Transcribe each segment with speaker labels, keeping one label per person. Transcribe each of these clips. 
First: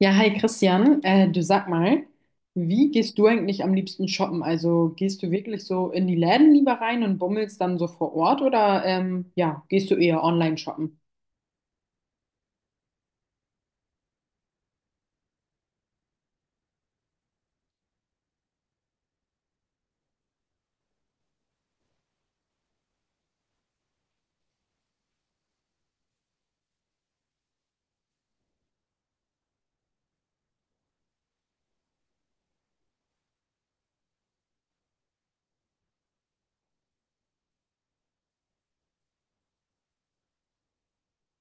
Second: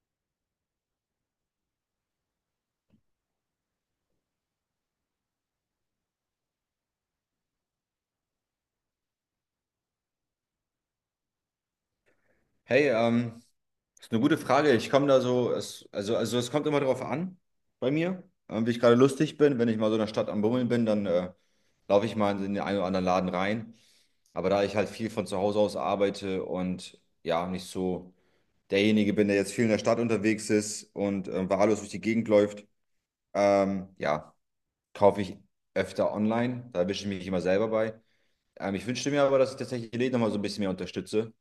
Speaker 1: Ja, hi Christian, du sag mal, wie gehst du eigentlich am liebsten shoppen? Also gehst du wirklich so in die Läden lieber rein und bummelst dann so vor Ort oder ja, gehst du eher online shoppen?
Speaker 2: Hey, ist eine gute Frage. Ich komme da so, es, also, es kommt immer drauf an bei mir, wie ich gerade lustig bin. Wenn ich mal so in der Stadt am Bummeln bin, dann laufe ich mal in den einen oder anderen Laden rein. Aber da ich halt viel von zu Hause aus arbeite und ja, nicht so derjenige bin, der jetzt viel in der Stadt unterwegs ist und wahllos durch die Gegend läuft, ja, kaufe ich öfter online. Da erwische ich mich immer selber bei. Ich wünschte mir aber, dass ich tatsächlich die Läden nochmal so ein bisschen mehr unterstütze.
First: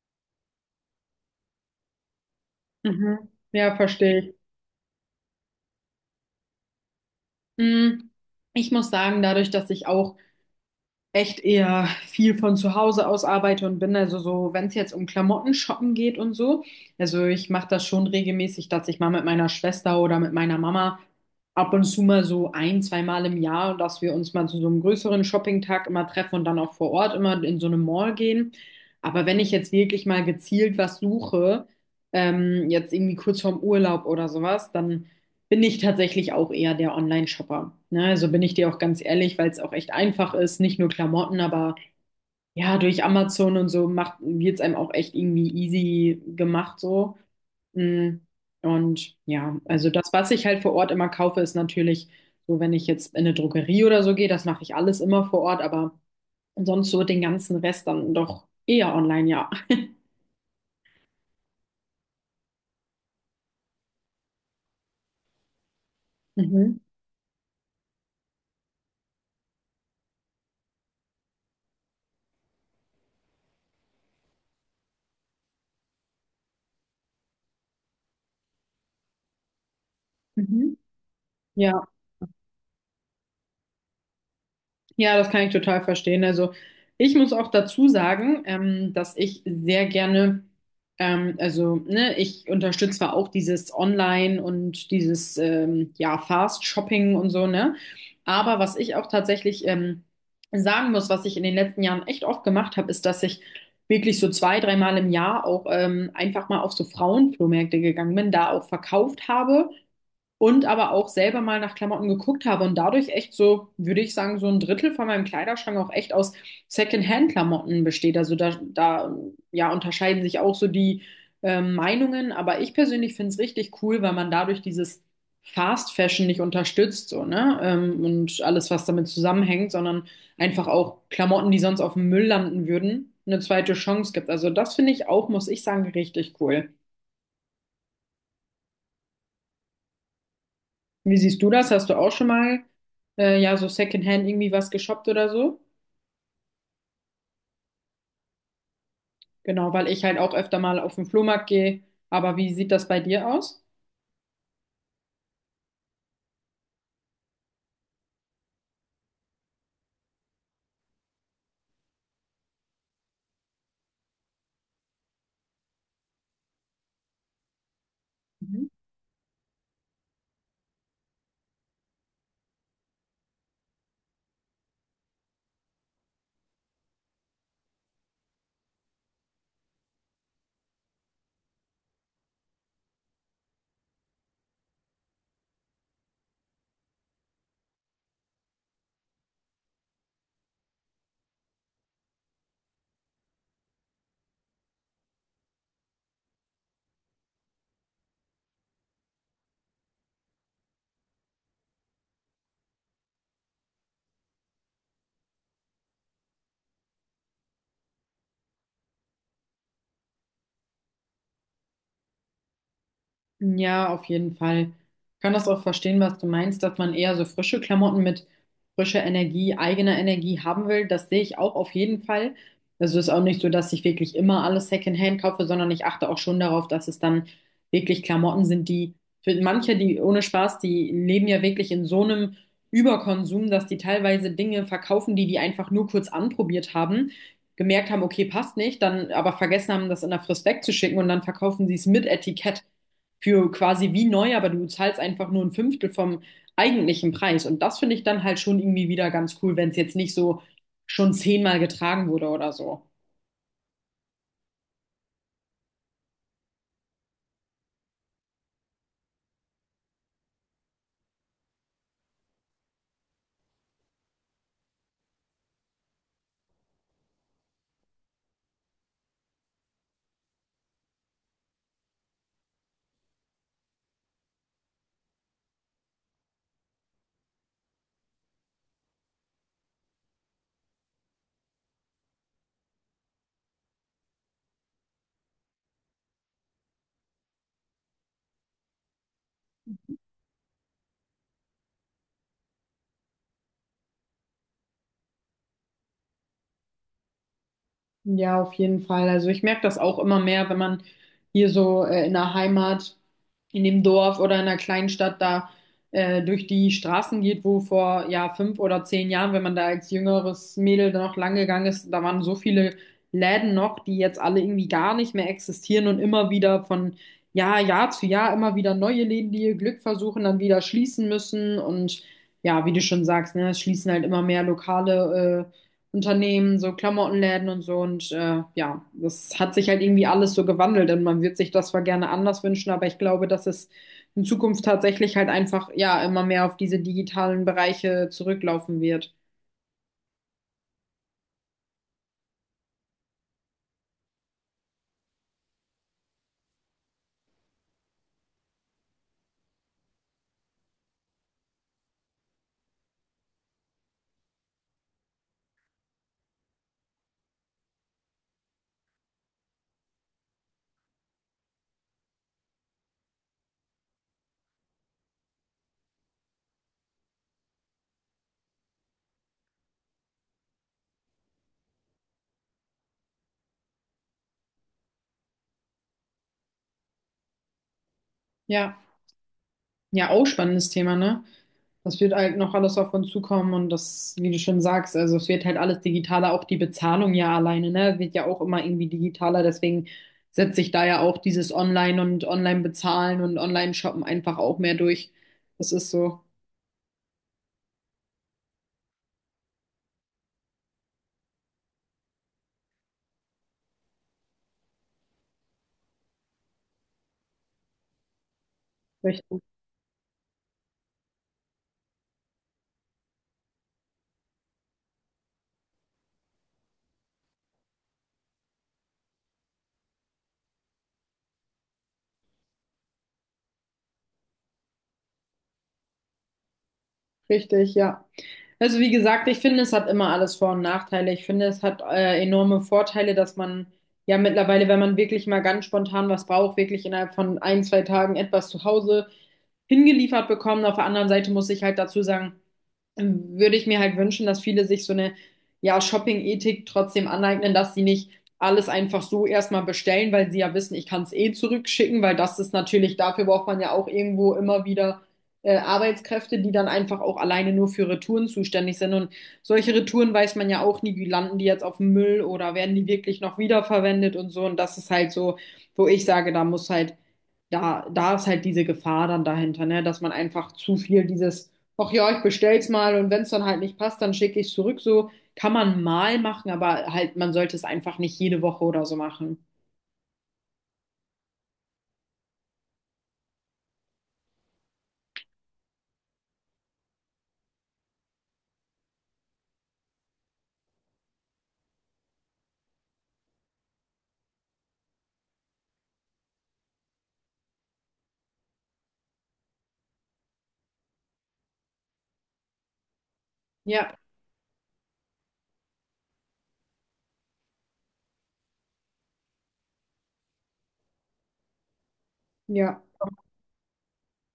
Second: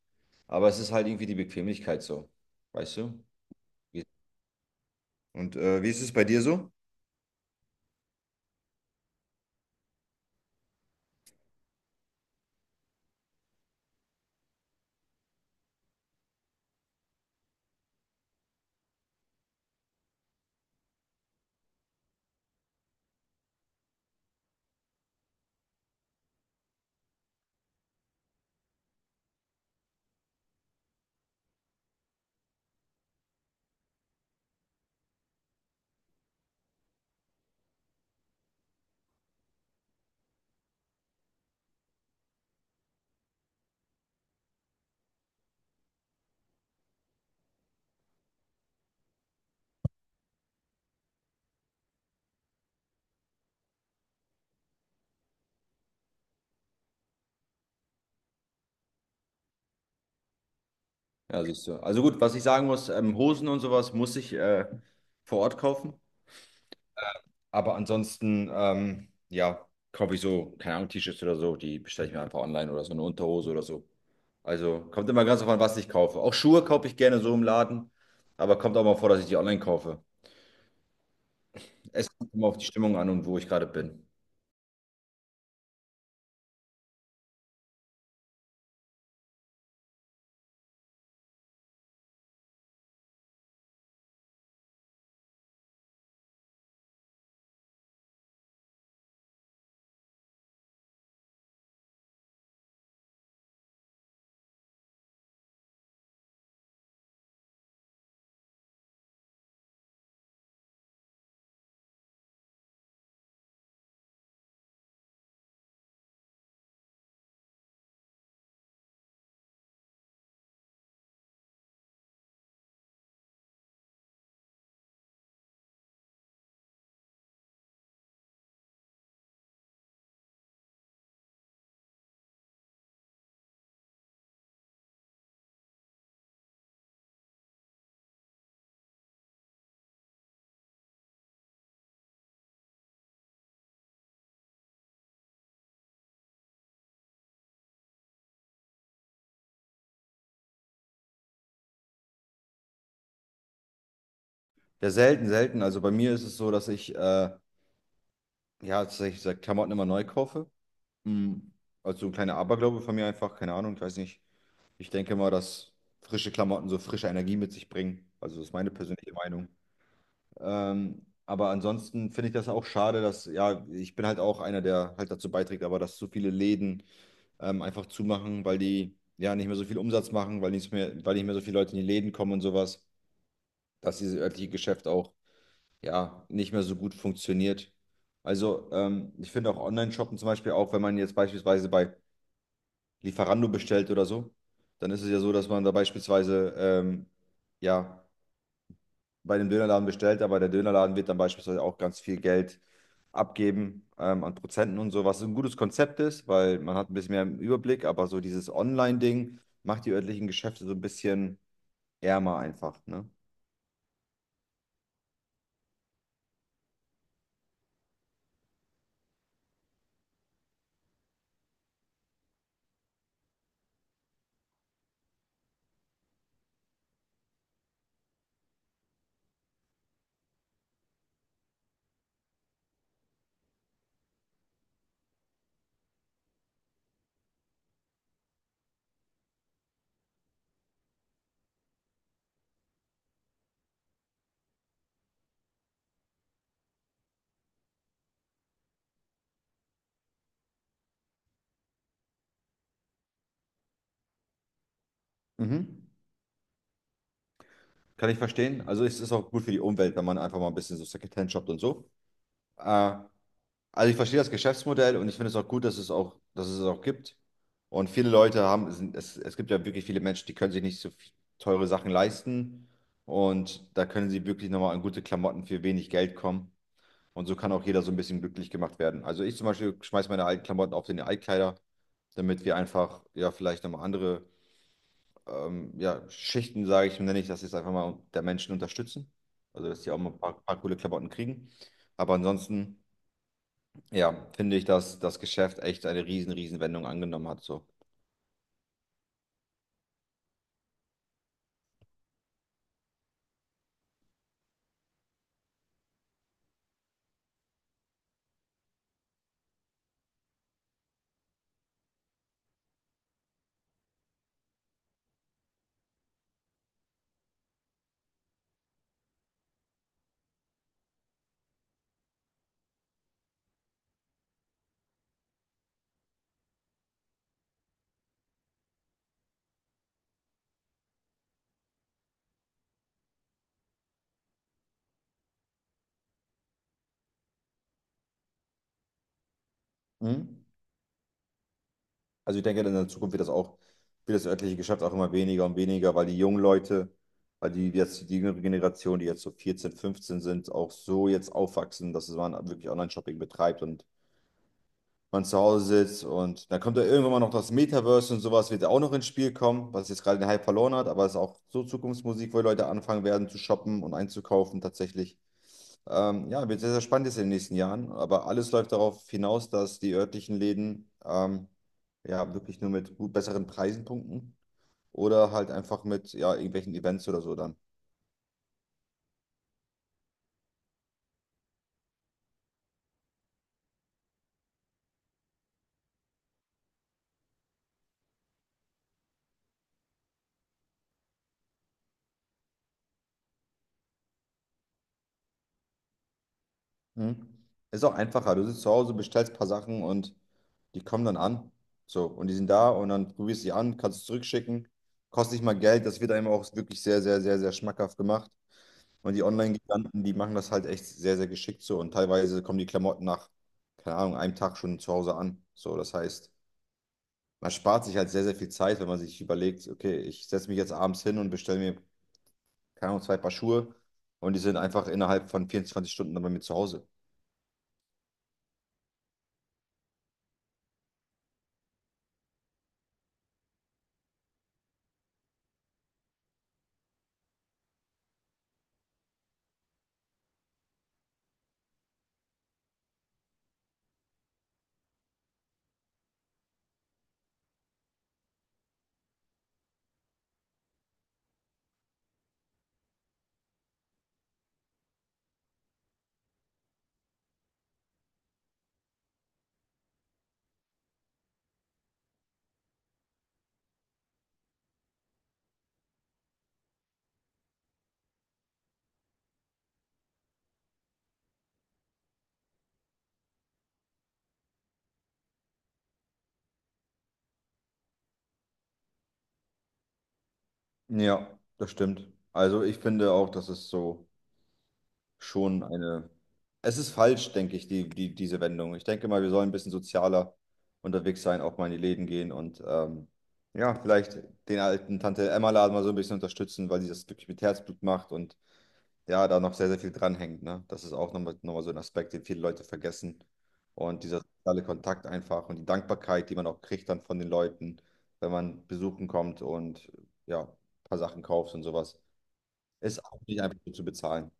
Speaker 2: Aber es ist halt irgendwie die Bequemlichkeit so. Weißt du?
Speaker 1: Mhm. Ja,
Speaker 2: Wie-
Speaker 1: verstehe ich.
Speaker 2: Und wie ist es bei dir so?
Speaker 1: Mm, Ich muss sagen, dadurch, dass ich auch echt eher viel von zu Hause aus arbeite und bin also so, wenn es jetzt um Klamotten shoppen geht und so, also ich mache das schon regelmäßig, dass ich mal mit meiner Schwester oder mit meiner Mama ab und zu mal so ein, zweimal im Jahr, dass wir uns mal zu so einem größeren Shoppingtag immer treffen und dann auch vor Ort immer in so eine Mall gehen. Aber wenn ich jetzt wirklich mal gezielt was suche, jetzt irgendwie kurz vorm Urlaub oder sowas, dann bin ich tatsächlich auch eher der Online-Shopper. Ne? Also bin ich dir auch ganz ehrlich, weil es auch echt einfach ist, nicht nur Klamotten, aber ja, durch Amazon und so macht, wird es einem auch echt irgendwie easy gemacht so. Mm, Und ja, also das, was ich halt vor Ort immer kaufe, ist natürlich so, wenn ich jetzt in eine Drogerie oder so gehe, das mache ich alles immer vor Ort, aber sonst so den ganzen Rest dann doch eher online, ja.
Speaker 2: Ja, siehst du. Also gut, was ich sagen muss, Hosen und sowas muss ich vor Ort kaufen.
Speaker 1: Mhm.
Speaker 2: Aber ansonsten, ja, kaufe ich so, keine Ahnung, T-Shirts oder so, die bestelle ich mir einfach online oder so eine Unterhose oder so. Also kommt immer ganz drauf an, was ich kaufe. Auch Schuhe kaufe ich gerne so im Laden, aber kommt auch mal vor, dass ich die online kaufe.
Speaker 1: Mhm. Ja.
Speaker 2: Es kommt immer auf die Stimmung an und wo ich gerade bin.
Speaker 1: Ja, das kann ich total verstehen. Also ich muss auch dazu sagen, dass ich sehr gerne, also ne, ich unterstütze zwar auch dieses Online und dieses ja Fast Shopping und so, ne? Aber was ich auch tatsächlich sagen muss, was ich in den letzten Jahren echt oft gemacht habe, ist, dass ich wirklich so zwei, dreimal im Jahr auch einfach mal auf so Frauenflohmärkte gegangen bin, da auch verkauft habe und aber auch selber mal nach Klamotten geguckt habe und dadurch echt so, würde ich sagen, so ein Drittel von meinem Kleiderschrank auch echt aus Secondhand-Klamotten besteht. Also da ja, unterscheiden sich auch so die Meinungen, aber ich persönlich finde es richtig cool, weil man dadurch dieses Fast Fashion nicht unterstützt, so, ne? Und alles, was damit zusammenhängt, sondern einfach auch Klamotten, die sonst auf dem Müll landen würden, eine zweite Chance gibt. Also das finde ich auch, muss ich sagen, richtig cool. Wie siehst du das? Hast du auch schon mal ja so Secondhand irgendwie was geshoppt oder so? Genau, weil ich halt auch öfter mal auf den Flohmarkt gehe. Aber wie sieht das bei dir aus?
Speaker 2: Ja, selten, selten. Also bei mir ist es so, dass ich ja, tatsächlich seit Klamotten immer neu kaufe. Mm. Also so ein kleiner Aberglaube von mir einfach, keine Ahnung, ich weiß nicht. Ich denke mal, dass frische Klamotten so frische Energie mit sich bringen. Also das ist meine persönliche Meinung. Aber ansonsten finde ich das auch schade, dass, ja, ich bin halt auch einer, der halt dazu beiträgt, aber dass so viele Läden einfach zumachen, weil die ja nicht mehr so viel Umsatz machen, weil nicht mehr so viele Leute in die Läden kommen und sowas, dass dieses örtliche Geschäft auch ja, nicht mehr so gut funktioniert. Also, ich finde auch Online-Shoppen zum Beispiel, auch wenn man jetzt beispielsweise bei Lieferando bestellt oder so, dann ist es ja so, dass man da beispielsweise, ja, bei dem Dönerladen bestellt, aber der Dönerladen wird dann beispielsweise auch ganz viel Geld abgeben, an Prozenten und so, was ein gutes Konzept ist, weil man hat ein bisschen mehr im Überblick, aber so dieses Online-Ding macht die örtlichen Geschäfte so ein bisschen ärmer einfach, ne?
Speaker 1: Ja, auf jeden Fall. Ich kann das auch verstehen, was du meinst, dass man eher so frische Klamotten mit frischer Energie, eigener Energie haben will. Das sehe ich auch auf jeden Fall. Also ist auch nicht so, dass ich wirklich immer alles Secondhand kaufe, sondern ich achte auch schon darauf, dass es dann wirklich Klamotten sind, die für manche, die ohne Spaß, die leben ja wirklich in so einem Überkonsum, dass die teilweise Dinge verkaufen, die die einfach nur kurz anprobiert haben, gemerkt haben, okay, passt nicht, dann aber vergessen haben, das in der Frist wegzuschicken und dann verkaufen sie es mit Etikett für quasi wie neu, aber du zahlst einfach nur ein Fünftel vom eigentlichen Preis. Und das finde ich dann halt schon irgendwie wieder ganz cool, wenn es jetzt nicht so schon zehnmal getragen wurde oder so.
Speaker 2: Mhm. Kann ich verstehen. Also es ist auch gut für die Umwelt, wenn man einfach mal ein bisschen so Secondhand shoppt und so. Äh, also ich verstehe das Geschäftsmodell und ich finde es auch gut, dass es auch, dass es auch gibt. Und viele Leute haben, es, es gibt ja wirklich viele Menschen, die können sich nicht so viel- teure Sachen leisten. Und da können sie wirklich nochmal an gute Klamotten für wenig Geld kommen. Und so kann auch jeder so ein bisschen glücklich gemacht werden. Also ich zum Beispiel schmeiße meine alten Klamotten auf den Altkleider, damit wir einfach ja vielleicht nochmal andere ja, Schichten, nenne ich das jetzt einfach mal, der Menschen unterstützen. Also, dass die auch mal ein paar, coole Klamotten kriegen. Aber ansonsten, ja, finde ich, dass das Geschäft echt eine riesen, riesen Wendung angenommen hat. So.
Speaker 1: Ja, auf jeden Fall. Also ich merke das auch immer mehr, wenn man hier so in der Heimat, in dem Dorf oder in der kleinen Stadt da durch die Straßen geht, wo vor ja fünf oder zehn Jahren, wenn man da als jüngeres Mädel da noch lang gegangen ist, da waren so viele Läden noch, die jetzt alle irgendwie gar nicht mehr existieren und immer wieder von Jahr, Jahr zu Jahr immer wieder neue Läden, die ihr Glück versuchen, dann wieder schließen müssen und ja, wie du schon sagst, ne, es schließen halt immer mehr Lokale Unternehmen, so Klamottenläden und so. Und ja, das hat sich halt irgendwie alles so gewandelt und man wird sich das zwar gerne anders wünschen, aber ich glaube, dass es in Zukunft tatsächlich halt einfach ja immer mehr auf diese digitalen Bereiche zurücklaufen wird.
Speaker 2: Mhm. Also, ich denke, in der Zukunft wird das auch, wird das örtliche Geschäft auch immer weniger und weniger, weil die jetzt, die jüngere Generation, die jetzt so 14, 15 sind, auch so jetzt aufwachsen, dass man wirklich Online-Shopping betreibt und man zu Hause sitzt und dann kommt da irgendwann mal noch das Metaverse und sowas wird ja auch noch ins Spiel kommen, was jetzt gerade den Hype verloren hat, aber es ist auch so Zukunftsmusik, wo die Leute anfangen werden zu shoppen und einzukaufen tatsächlich. Ja, wird sehr, sehr spannend jetzt in den nächsten Jahren, aber alles läuft darauf hinaus, dass die örtlichen Läden ja wirklich nur mit gut besseren Preisen punkten oder halt einfach mit ja, irgendwelchen Events oder so dann.
Speaker 1: Ja, ja, auch spannendes Thema, ne? Das wird halt noch alles auf uns zukommen und das, wie du schon sagst, also es wird halt alles digitaler, auch die Bezahlung ja alleine, ne, wird ja auch immer irgendwie digitaler, deswegen setze ich da ja auch dieses Online und Online-Bezahlen und Online-Shoppen einfach auch mehr durch. Das ist so
Speaker 2: Mhm. Ist auch einfacher. Du sitzt zu Hause, bestellst ein paar Sachen und die kommen dann an. So, und die sind da und dann probierst du sie an, kannst es zurückschicken. Kostet nicht mal Geld, das wird einem auch wirklich sehr, sehr, sehr, sehr schmackhaft gemacht. Und die
Speaker 1: richtig,
Speaker 2: Online-Giganten, die machen das halt echt sehr, sehr geschickt so. Und teilweise kommen die Klamotten nach, keine Ahnung, einem Tag schon zu Hause an. So, das heißt, man spart sich halt sehr, sehr viel Zeit, wenn man sich überlegt, okay, ich setze mich jetzt abends hin und bestelle mir, keine Ahnung, zwei Paar Schuhe und die sind einfach innerhalb von 24 Stunden dann bei mir zu Hause.
Speaker 1: richtig, ja. Also wie gesagt, ich finde, es hat immer alles Vor- und Nachteile. Ich finde, es hat enorme Vorteile, dass man ja mittlerweile, wenn man wirklich mal ganz spontan was braucht, wirklich innerhalb von ein, zwei Tagen etwas zu Hause hingeliefert bekommt. Auf der anderen Seite muss ich halt dazu sagen, würde ich mir halt wünschen, dass viele sich so eine, ja, Shopping-Ethik trotzdem aneignen, dass sie nicht alles einfach so erstmal bestellen, weil sie ja wissen, ich kann es eh zurückschicken, weil das ist natürlich, dafür braucht man ja auch irgendwo immer wieder Arbeitskräfte, die dann einfach auch alleine nur für Retouren zuständig sind. Und solche Retouren weiß man ja auch nie, wie landen die jetzt auf dem Müll oder werden die wirklich noch wiederverwendet und so. Und das ist halt so, wo ich sage, da muss halt da ist halt diese Gefahr dann dahinter, ne? Dass man einfach zu viel dieses, ach ja, ich bestell's mal und wenn es dann halt nicht passt, dann schicke ich es zurück. So kann man mal machen, aber halt, man sollte es einfach nicht jede Woche oder so machen.
Speaker 2: Ja, das stimmt. Also ich finde auch, dass es so schon eine. Es ist falsch, denke ich, diese Wendung. Ich denke mal, wir sollen ein bisschen sozialer unterwegs sein, auch mal in die Läden gehen und ja, vielleicht den alten Tante Emma-Laden mal so ein bisschen unterstützen, weil sie das wirklich mit Herzblut macht und ja, da noch sehr, sehr viel dranhängt. Ne? Das ist auch nochmal so ein Aspekt, den viele Leute vergessen.
Speaker 1: Ja,
Speaker 2: Und dieser soziale Kontakt einfach und die Dankbarkeit, die man auch kriegt dann von den Leuten, wenn man besuchen kommt und ja, ein paar Sachen kauft und sowas.
Speaker 1: ja.
Speaker 2: Ist auch nicht einfach so zu bezahlen.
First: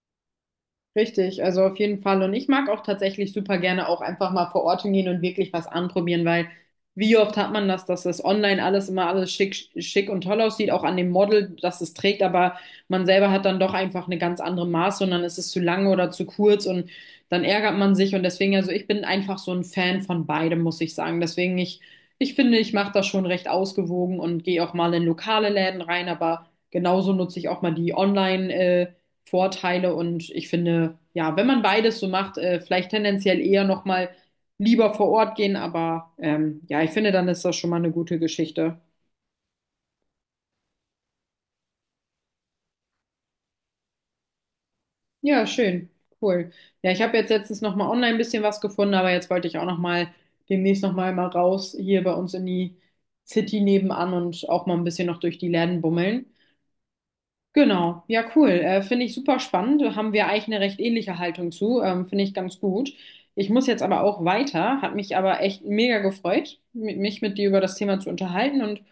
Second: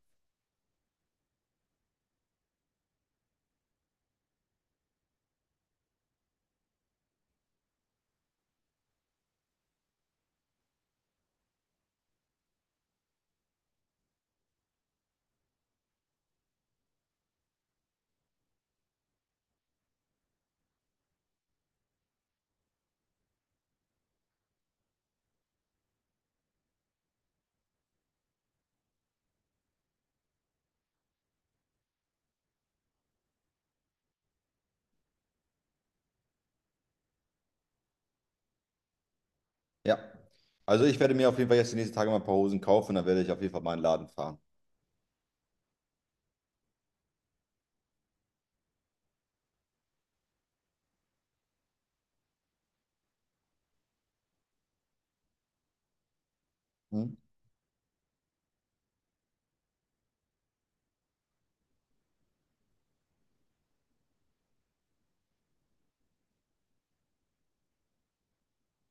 Speaker 1: Richtig, also auf jeden Fall. Und ich mag auch tatsächlich super gerne auch einfach mal vor Ort hingehen und wirklich was anprobieren, weil wie oft hat man das, dass das online alles immer alles schick, schick und toll aussieht, auch an dem Model, dass es trägt, aber man selber hat dann doch einfach eine ganz andere Maße und dann ist es zu lang oder zu kurz und dann ärgert man sich und deswegen, also ich bin einfach so ein Fan von beidem, muss ich sagen. Deswegen, ich finde, ich mache das schon recht ausgewogen und gehe auch mal in lokale Läden rein, aber genauso nutze ich auch mal die Vorteile und ich finde, ja, wenn man beides so macht, vielleicht tendenziell eher nochmal lieber vor Ort gehen, aber ja, ich finde, dann ist das schon mal eine gute Geschichte.
Speaker 2: Ja. Also ich werde mir auf jeden Fall jetzt die nächsten Tage mal ein paar Hosen kaufen und dann werde ich auf jeden Fall mal in den Laden fahren.
Speaker 1: Ja, schön, cool. Ja, ich habe jetzt letztens nochmal online ein bisschen was gefunden, aber jetzt wollte ich auch nochmal demnächst nochmal mal raus hier bei uns in die City nebenan und auch mal ein bisschen noch durch die Läden bummeln.
Speaker 2: Hm?
Speaker 1: Genau, ja, cool. Finde ich super spannend. Da haben wir eigentlich eine recht ähnliche Haltung zu. Finde ich ganz gut. Ich muss jetzt aber auch weiter. Hat mich aber echt mega gefreut, mich mit dir über das Thema zu unterhalten. Und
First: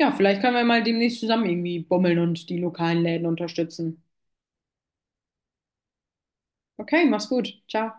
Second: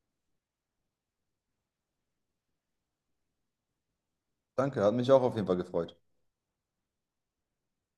Speaker 1: ja, vielleicht können wir mal demnächst zusammen irgendwie bummeln und die lokalen Läden unterstützen.
Speaker 2: Danke, hat mich auch auf jeden Fall gefreut.
Speaker 1: Okay, mach's gut. Ciao.